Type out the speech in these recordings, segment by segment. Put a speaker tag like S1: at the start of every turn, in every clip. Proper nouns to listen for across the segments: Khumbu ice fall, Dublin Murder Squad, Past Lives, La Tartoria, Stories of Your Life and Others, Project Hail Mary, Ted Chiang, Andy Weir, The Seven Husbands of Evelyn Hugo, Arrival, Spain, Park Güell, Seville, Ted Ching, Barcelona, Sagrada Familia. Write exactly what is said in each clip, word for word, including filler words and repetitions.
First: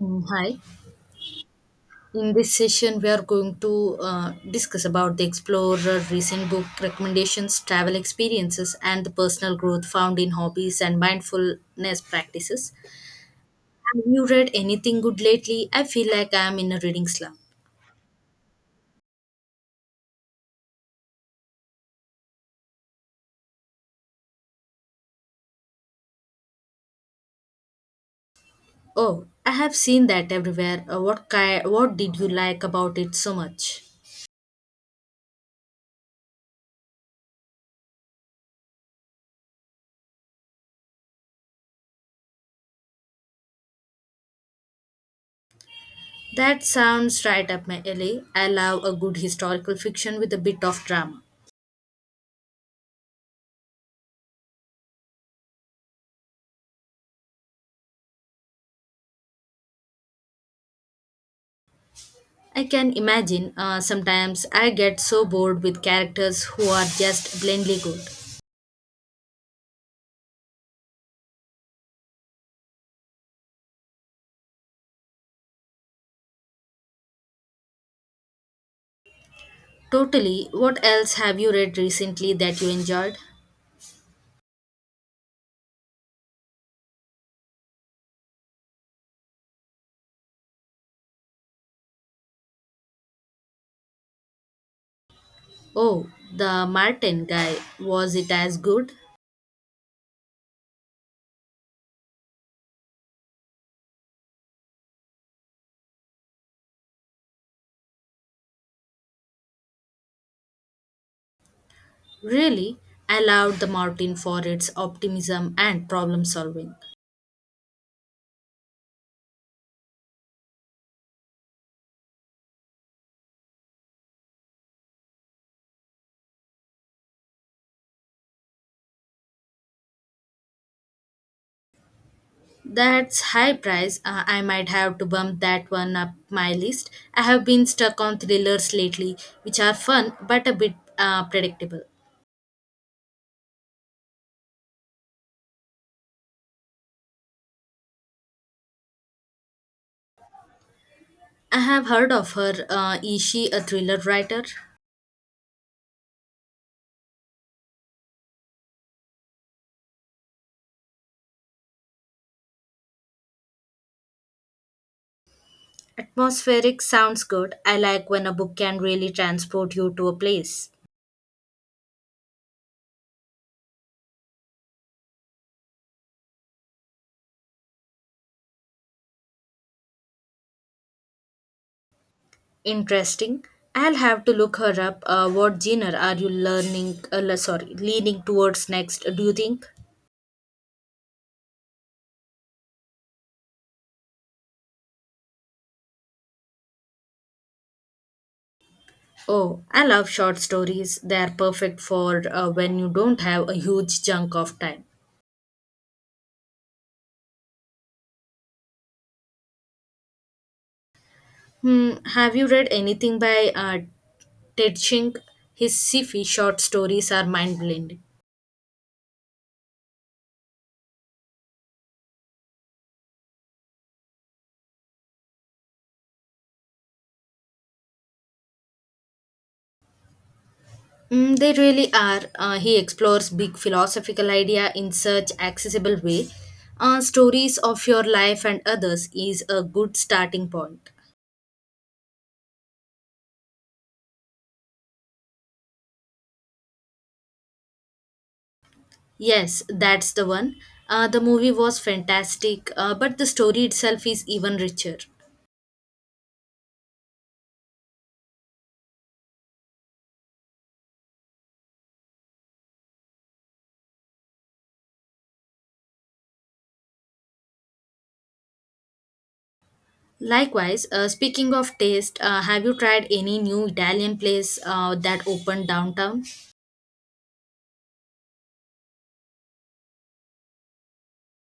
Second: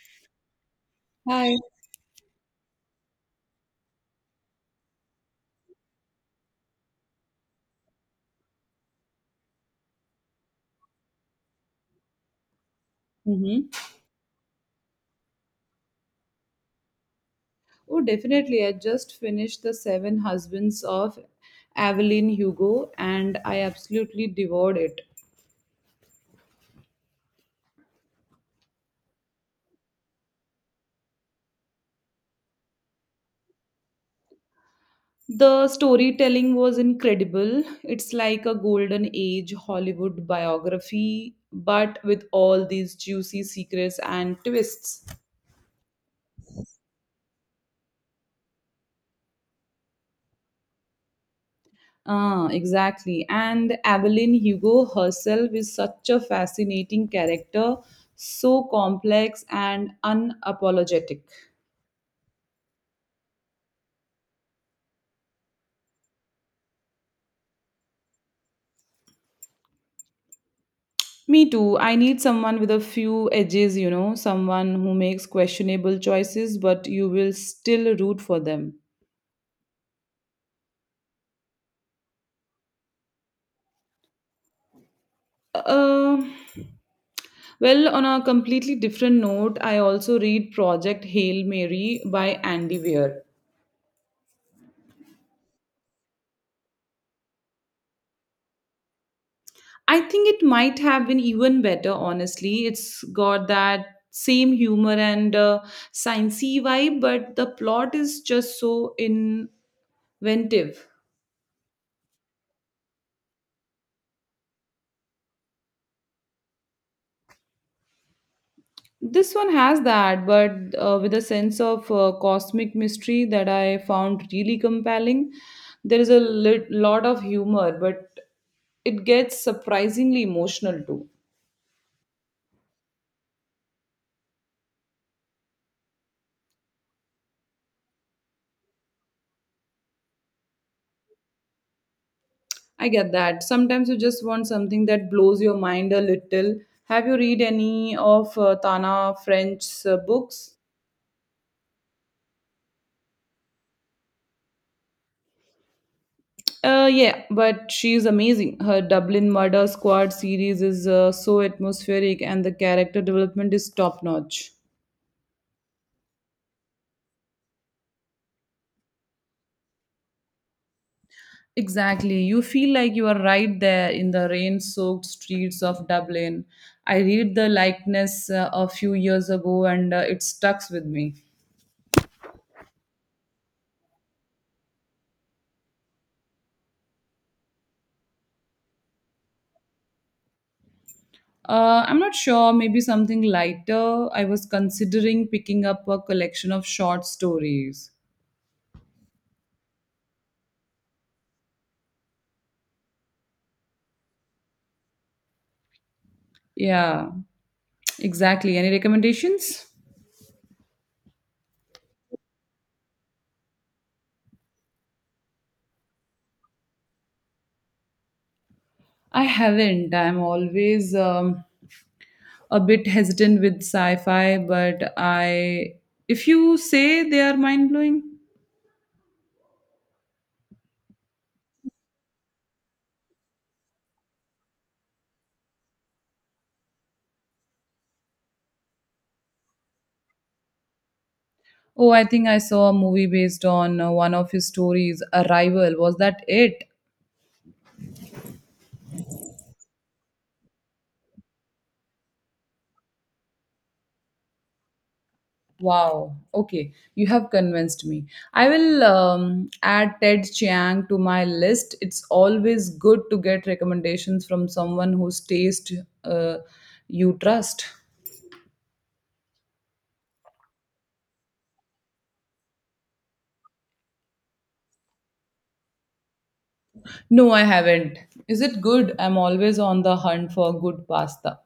S1: Mm, hi.
S2: Hi.
S1: In this session, we are going to uh, discuss about the Explorer recent book recommendations, travel experiences, and the personal growth found in hobbies and mindfulness practices.
S2: Mhm.
S1: Have you read anything good lately? I feel like I am in a reading slump.
S2: Oh, definitely. I just finished The Seven Husbands of Evelyn Hugo, and I absolutely devoured it.
S1: Oh, I have seen that everywhere. Uh, what ki- What did you like about it so much?
S2: The storytelling was incredible. It's like a golden age Hollywood biography, but with all these juicy secrets and twists.
S1: That sounds right up my alley. I love a good historical fiction with a bit of drama.
S2: Ah, exactly. And Evelyn Hugo herself is such a fascinating character, so complex and unapologetic.
S1: I can imagine, uh, sometimes I get so bored with characters who are just blindly good.
S2: Me too. I need someone with a few edges, you know, someone who makes questionable choices, but you will still root for them.
S1: Totally. What else have you read recently that you enjoyed?
S2: Uh, well, on a completely different note, I also read Project Hail Mary by Andy Weir.
S1: Oh, the Martin guy. Was it as good?
S2: I think it might have been even better, honestly. It's got that same humor and uh, sciencey vibe, but the plot is just so inventive.
S1: Really? I loved the Martin for its optimism and problem solving.
S2: This one has that, but uh, with a sense of uh, cosmic mystery that I found really compelling. There is a lit- lot of humor, but it gets surprisingly emotional too.
S1: That's high price. Uh, I might have to bump that one up my list. I have been stuck on thrillers lately, which are fun but a bit uh, predictable.
S2: I get that. Sometimes you just want something that blows your mind a little. Have you read any of uh, Tana French's uh, books?
S1: I have heard of her. Uh, is she a thriller writer?
S2: Uh, yeah, but she's amazing. Her Dublin Murder Squad series is uh, so atmospheric, and the character development is top notch.
S1: Atmospheric sounds good. I like when a book can really transport you to a place.
S2: Exactly. You feel like you are right there in the rain soaked streets of Dublin. I read the likeness uh, a few years ago, and uh, it stucks with me.
S1: Interesting. I'll have to look her up. Uh, what genre are you learning? Uh, le- sorry, leaning towards next? Do you think?
S2: Uh, I'm not sure, maybe something lighter. I was considering picking up a collection of short stories.
S1: Oh, I love short stories. They are perfect for uh, when you don't have a huge chunk of time.
S2: Yeah, exactly. Any recommendations?
S1: Hmm, have you read anything by uh, Ted Ching? His sci-fi short stories are mind-blending.
S2: I haven't. I'm always um, a bit hesitant with sci fi, but I. If you say they are mind blowing.
S1: Mm, they really are. Uh, he explores big philosophical idea in such accessible way. Uh, stories of your life and others is a good starting point.
S2: Oh, I think I saw a movie based on uh, one of his stories, Arrival. Was that it?
S1: Yes, that's the one. Uh, the movie was fantastic, uh, but the story itself is even richer.
S2: Wow. Okay, you have convinced me. I will um, add Ted Chiang to my list. It's always good to get recommendations from someone whose taste uh, you trust.
S1: Likewise, uh, speaking of taste, uh, have you tried any new Italian place uh, that opened downtown?
S2: No, I haven't. Is it good? I'm always on the hunt for good pasta.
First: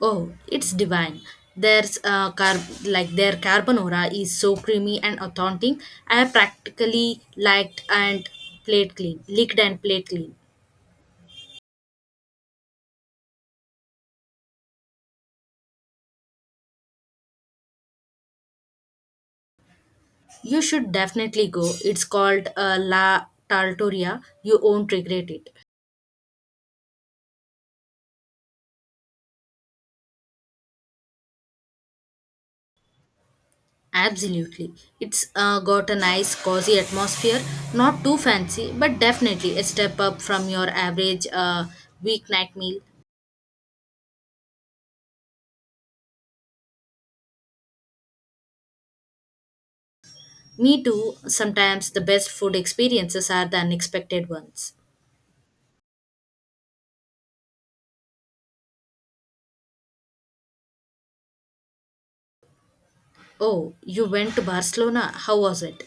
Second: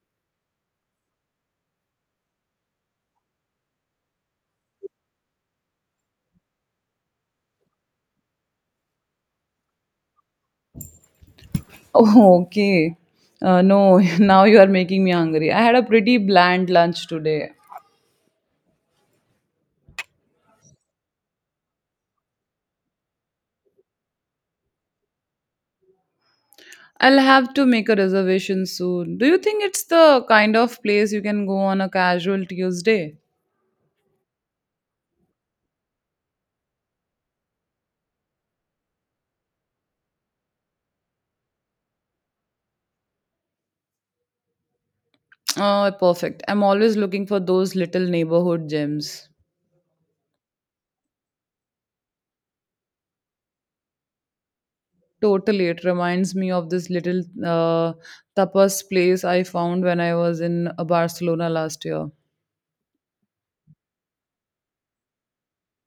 S1: Oh, it's divine. There's uh, car- like their carbonara is so creamy and authentic. I have practically liked and plate clean, licked and plate clean.
S2: Oh, okay. Uh, no, now you are making me hungry. I had a pretty bland lunch today.
S1: You should definitely go. It's called uh, La Tartoria. You won't regret it.
S2: I'll have to make a reservation soon. Do you think it's the kind of place you can go on a casual Tuesday?
S1: Absolutely. It's uh, got a nice cozy atmosphere. Not too fancy, but definitely a step up from your average uh, weeknight meal.
S2: Oh, perfect. I'm always looking for those little neighborhood gems.
S1: Me too. Sometimes the best food experiences are the unexpected ones.
S2: Totally. It reminds me of this little uh, tapas place I found when I was in uh, Barcelona last year.
S1: Oh, you went to Barcelona. How was it?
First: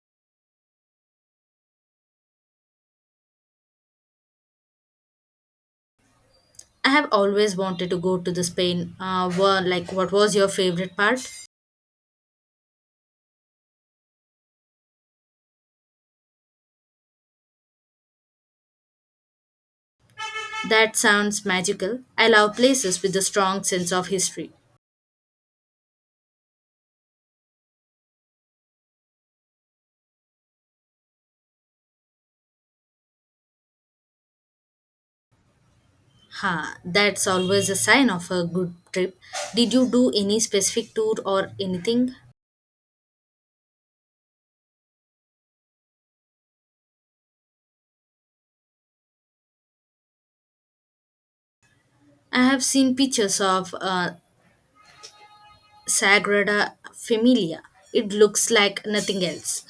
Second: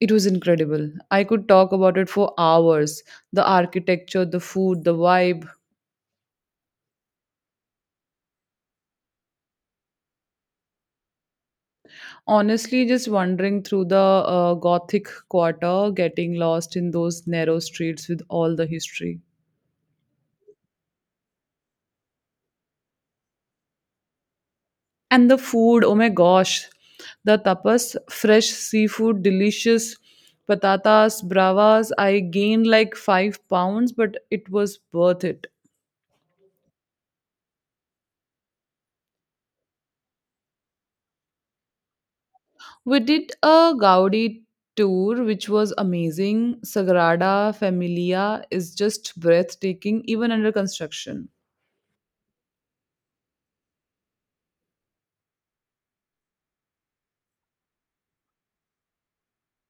S2: It was incredible. I could talk about it for hours. The architecture, the food, the vibe.
S1: I have always wanted to go to the Spain. Uh, wha- like, what was your favorite part?
S2: Honestly, just wandering through the uh, Gothic quarter, getting lost in those narrow streets with all the history.
S1: That sounds magical. I love places with a strong sense of history.
S2: And the food, oh my gosh, the tapas, fresh seafood, delicious patatas, bravas. I gained like five pounds, but it was worth it.
S1: Ha, that's always a sign of a good trip. Did you do any specific tour or anything?
S2: We did a Gaudi tour, which was amazing. Sagrada Familia is just breathtaking, even under construction.
S1: I have seen pictures of uh, Sagrada Familia. It looks like nothing else.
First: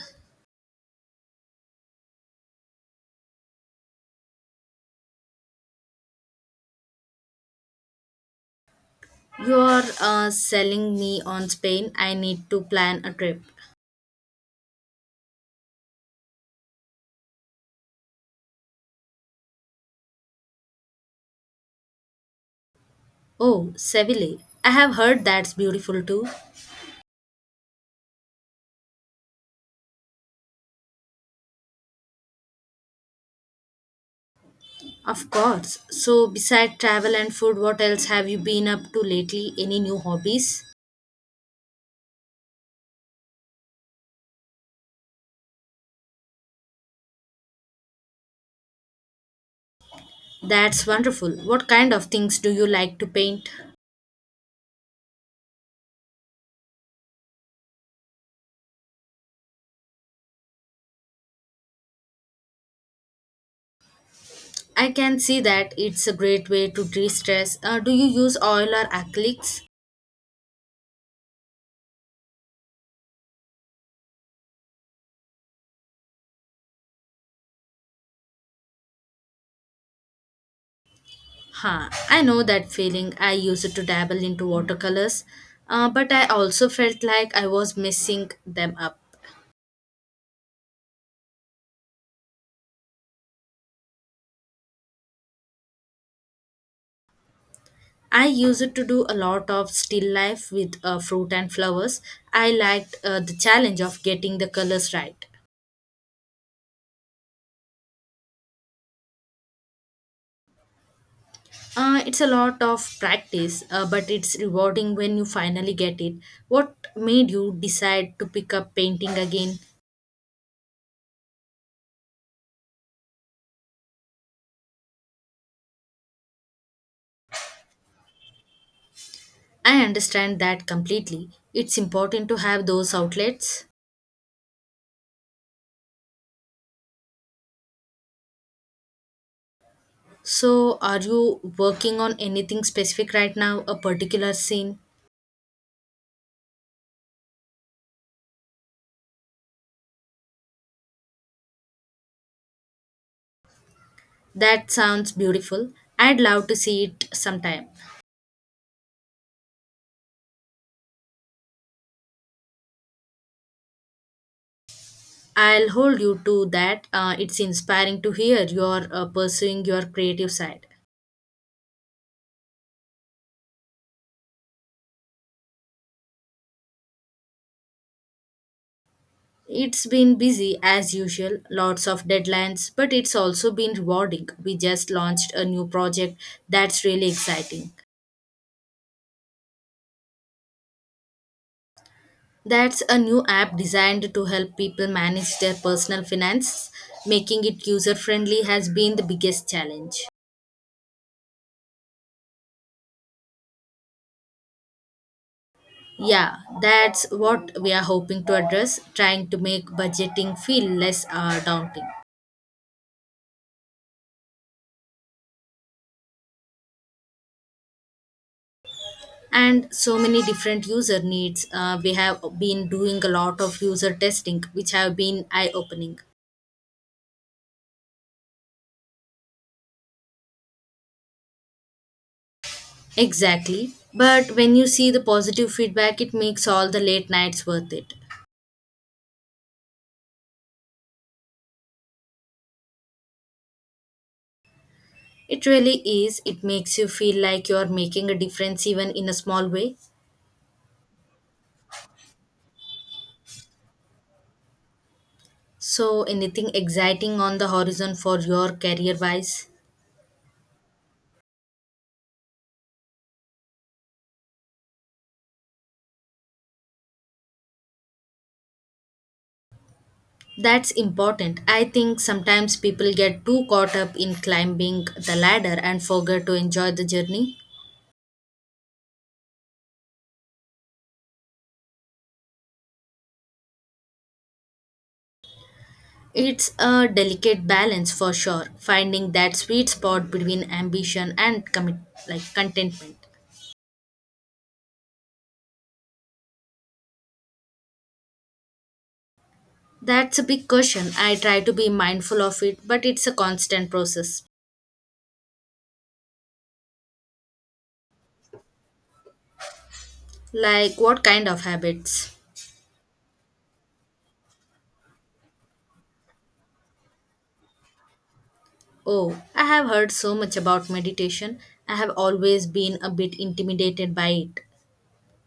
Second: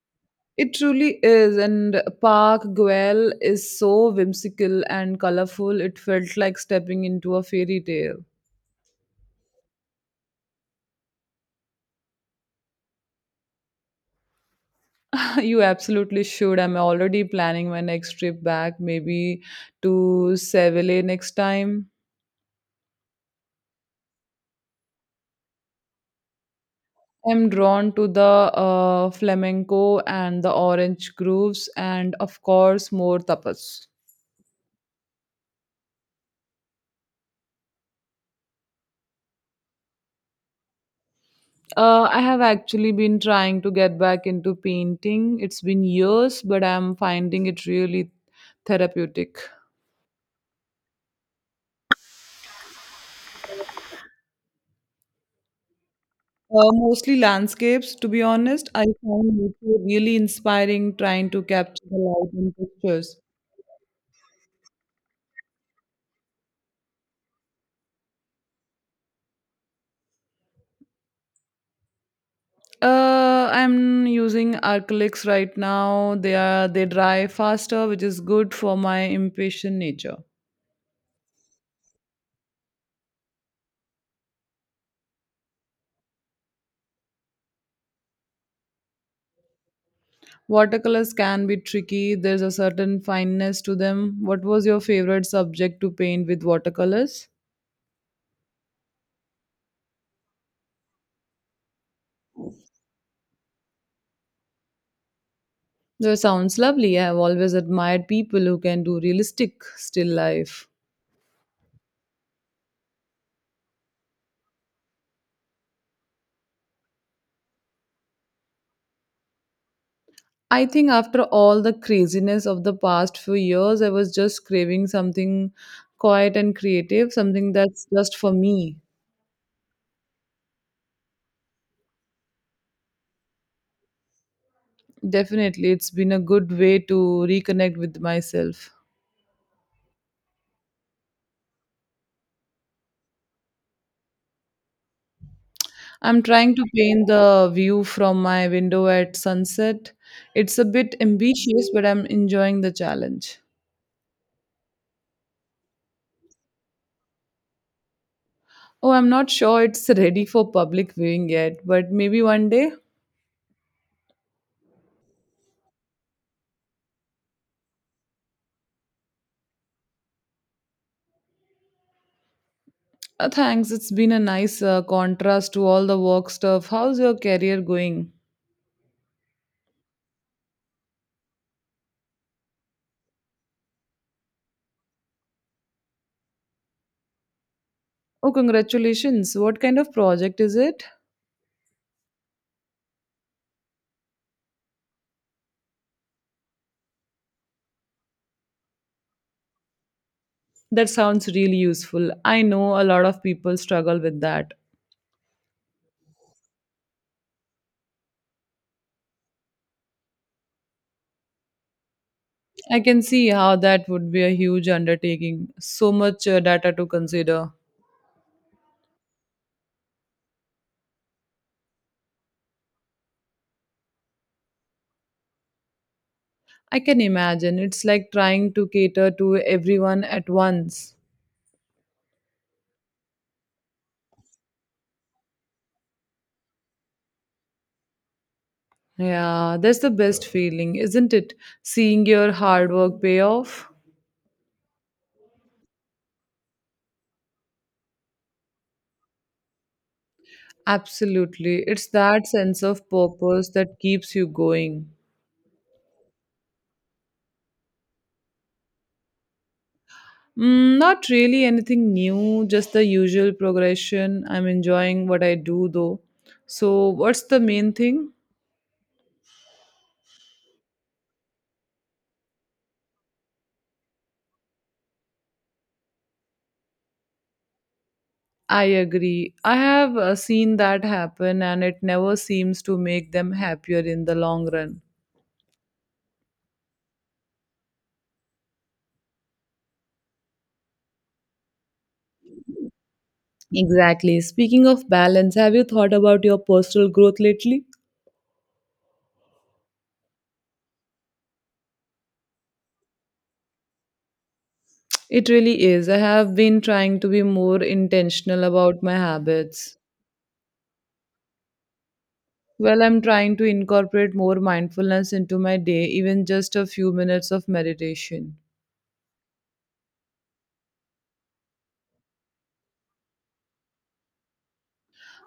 S2: It truly is, and Park Guel is so whimsical and colorful. It felt like stepping into a fairy tale.
S1: You are uh, selling me on Spain. I need to plan a trip.
S2: you absolutely should. I'm already planning my next trip back, maybe to Seville next time.
S1: Oh, Seville. I have heard that's beautiful too.
S2: I'm drawn to the uh, flamenco and the orange grooves, and of course, more tapas.
S1: Of course. So, beside travel and food, what else have you been up to lately? Any new hobbies?
S2: Uh, I have actually been trying to get back into painting. It's been years, but I'm finding it really therapeutic.
S1: That's wonderful. What kind of things do you like to paint?
S2: Uh, mostly landscapes, to be honest. I find nature really inspiring trying to capture the light in pictures.
S1: I can see that it's a great way to de stress. Uh, do you use oil or acrylics?
S2: Uh, I'm using acrylics right now. They are they dry faster, which is good for my impatient nature.
S1: Huh, I know that feeling. I used to dabble into watercolors, uh, but I also felt like I was messing them up.
S2: Watercolors can be tricky. There's a certain fineness to them. What was your favorite subject to paint with watercolors?
S1: I used to do a lot of still life with uh, fruit and flowers. I liked uh, the challenge of getting the colors right.
S2: That sounds lovely. I have always admired people who can do realistic still life.
S1: Uh, it's a lot of practice, uh, but it's rewarding when you finally get it. What made you decide to pick up painting again?
S2: I think after all the craziness of the past few years, I was just craving something quiet and creative, something that's just for me.
S1: I understand that completely. It's important to have those outlets.
S2: Definitely, it's been a good way to reconnect with myself.
S1: So, are you working on anything specific right now, a particular scene?
S2: I'm trying to paint the view from my window at sunset. It's a bit ambitious, but I'm enjoying the challenge.
S1: That sounds beautiful. I'd love to see it sometime.
S2: Oh, I'm not sure it's ready for public viewing yet, but maybe one day.
S1: I'll hold you to that. Uh, it's inspiring to hear you're uh, pursuing your creative side.
S2: Uh, thanks, it's been a nice uh, contrast to all the work stuff. How's your career going?
S1: It's been busy as usual, lots of deadlines, but it's also been rewarding. We just launched a new project that's really exciting.
S2: Oh, congratulations. What kind of project is it?
S1: That's a new app designed to help people manage their personal finance. Making it user friendly has been the biggest challenge.
S2: That sounds really useful. I know a lot of people struggle with that.
S1: Yeah, that's what we are hoping to address, trying to make budgeting feel less uh, daunting.
S2: I can see how that would be a huge undertaking. So much uh, data to consider.
S1: And so many different user needs, uh, we have been doing a lot of user testing which have been eye opening.
S2: I can imagine. It's like trying to cater to everyone at once.
S1: Exactly, but when you see the positive feedback, it makes all the late nights worth it.
S2: Yeah, that's the best feeling, isn't it? Seeing your hard work pay off.
S1: It really is. It makes you feel like you're making a difference even in a small way.
S2: Absolutely. It's that sense of purpose that keeps you going.
S1: So anything exciting on the horizon for your career wise?
S2: Mm, not really anything new, just the usual progression. I'm enjoying what I do though. So, what's the main thing?
S1: That's important. I think sometimes people get too caught up in climbing the ladder and forget to enjoy the journey.
S2: I agree. I have uh, seen that happen, and it never seems to make them happier in the long run.
S1: It's a delicate balance for sure, finding that sweet spot between ambition and commit like contentment.
S2: Exactly. Speaking of balance, have you thought about your personal growth lately?
S1: That's a big question. I try to be mindful of it, but it's a constant process.
S2: It really is. I have been trying to be more intentional about my habits.
S1: Like what kind of habits?
S2: Well, I'm trying to incorporate more mindfulness into my day, even just a few minutes of meditation.
S1: Oh, I have heard so much about meditation. I have always been a bit intimidated by it.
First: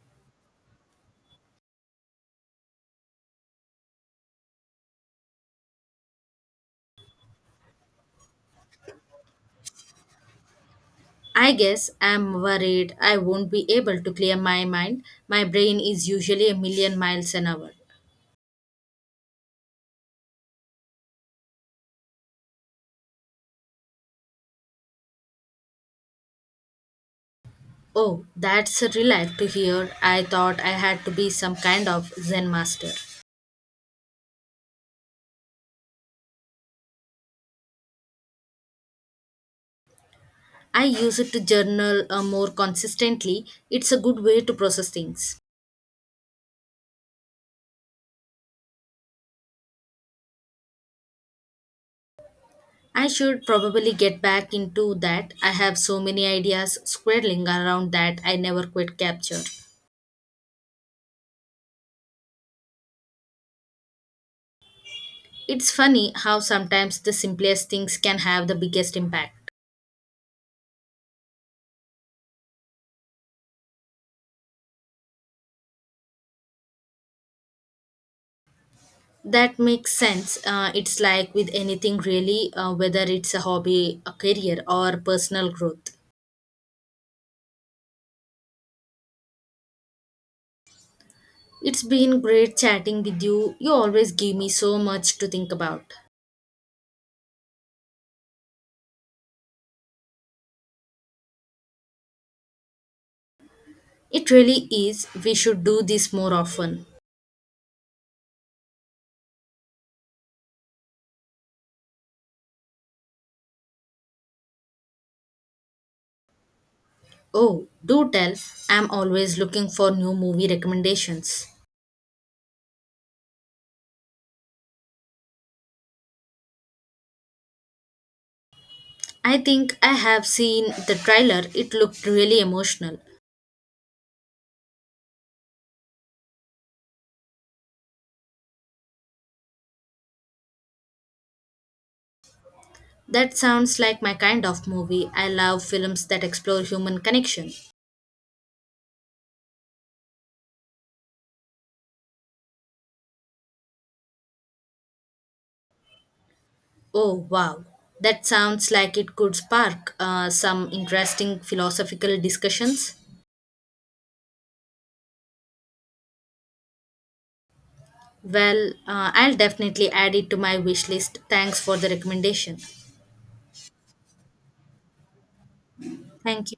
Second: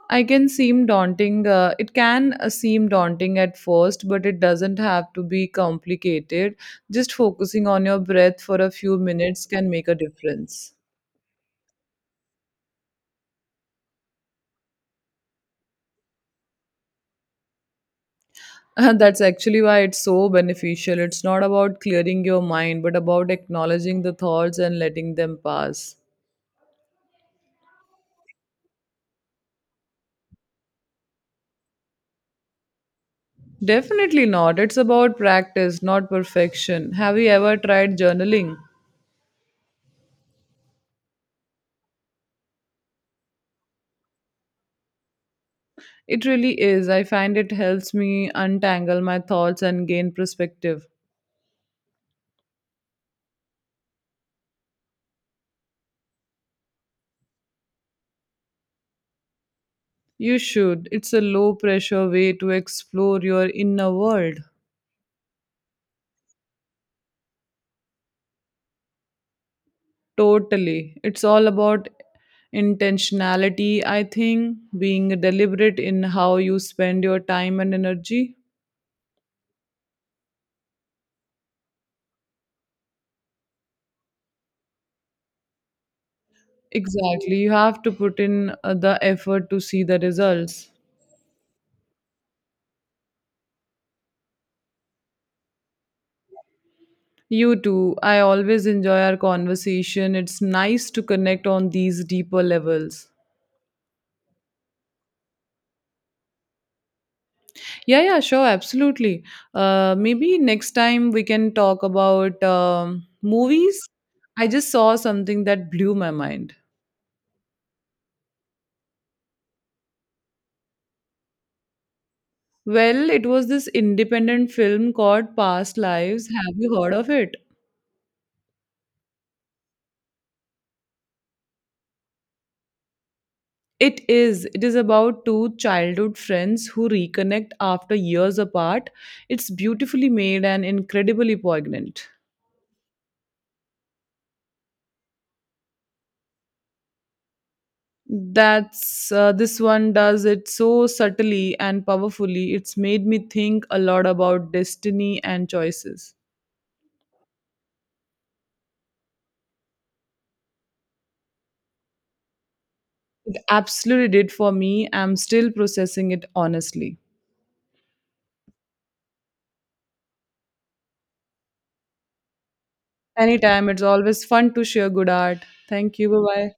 S2: I can seem daunting. Uh, it can uh, seem daunting at first, but it doesn't have to be complicated. Just focusing on your breath for a few minutes can make a difference.
S1: I guess I'm worried I won't be able to clear my mind. My brain is usually a million miles an hour.
S2: Uh, that's actually why it's so beneficial. It's not about clearing your mind, but about acknowledging the thoughts and letting them pass.
S1: Oh, that's a relief to hear. I thought I had to be some kind of Zen master.
S2: Definitely not. It's about practice, not perfection. Have you ever tried journaling?
S1: I use it to journal uh, more consistently. It's a good way to process things.
S2: It really is. I find it helps me untangle my thoughts and gain perspective.
S1: I should probably get back into that. I have so many ideas squirreling around that I never quite capture.
S2: You should. It's a low pressure way to explore your inner world.
S1: It's funny how sometimes the simplest things can have the biggest impact.
S2: Totally. It's all about intentionality, I think, being deliberate in how you spend your time and energy.
S1: That makes sense. Uh, it's like with anything really, uh, whether it's a hobby, a career, or personal growth.
S2: Exactly. You have to put in uh, the effort to see the results.
S1: It's been great chatting with you. You always give me so much to think about.
S2: You too. I always enjoy our conversation. It's nice to connect on these deeper levels.
S1: It really is. We should do this more often.
S2: Yeah, yeah, sure, absolutely. Uh, maybe next time we can talk about um, movies. I just saw something that blew my mind.
S1: Oh, do tell. I'm always looking for new movie recommendations.
S2: Well, it was this independent film called Past Lives. Have you heard of it?
S1: I think I have seen the trailer. It looked really emotional.
S2: It is. It is about two childhood friends who reconnect after years apart. It's beautifully made and incredibly poignant.
S1: That sounds like my kind of movie. I love films that explore human connection.
S2: That's uh, this one does it so subtly and powerfully. It's made me think a lot about destiny and choices.
S1: Oh, wow. That sounds like it could spark uh, some interesting philosophical discussions.
S2: It absolutely did for me. I'm still processing it, honestly.
S1: Well, uh, I'll definitely add it to my wish list. Thanks for the recommendation.
S2: Anytime, it's always fun to share good art. Thank you. Bye
S1: Thank
S2: bye.
S1: you.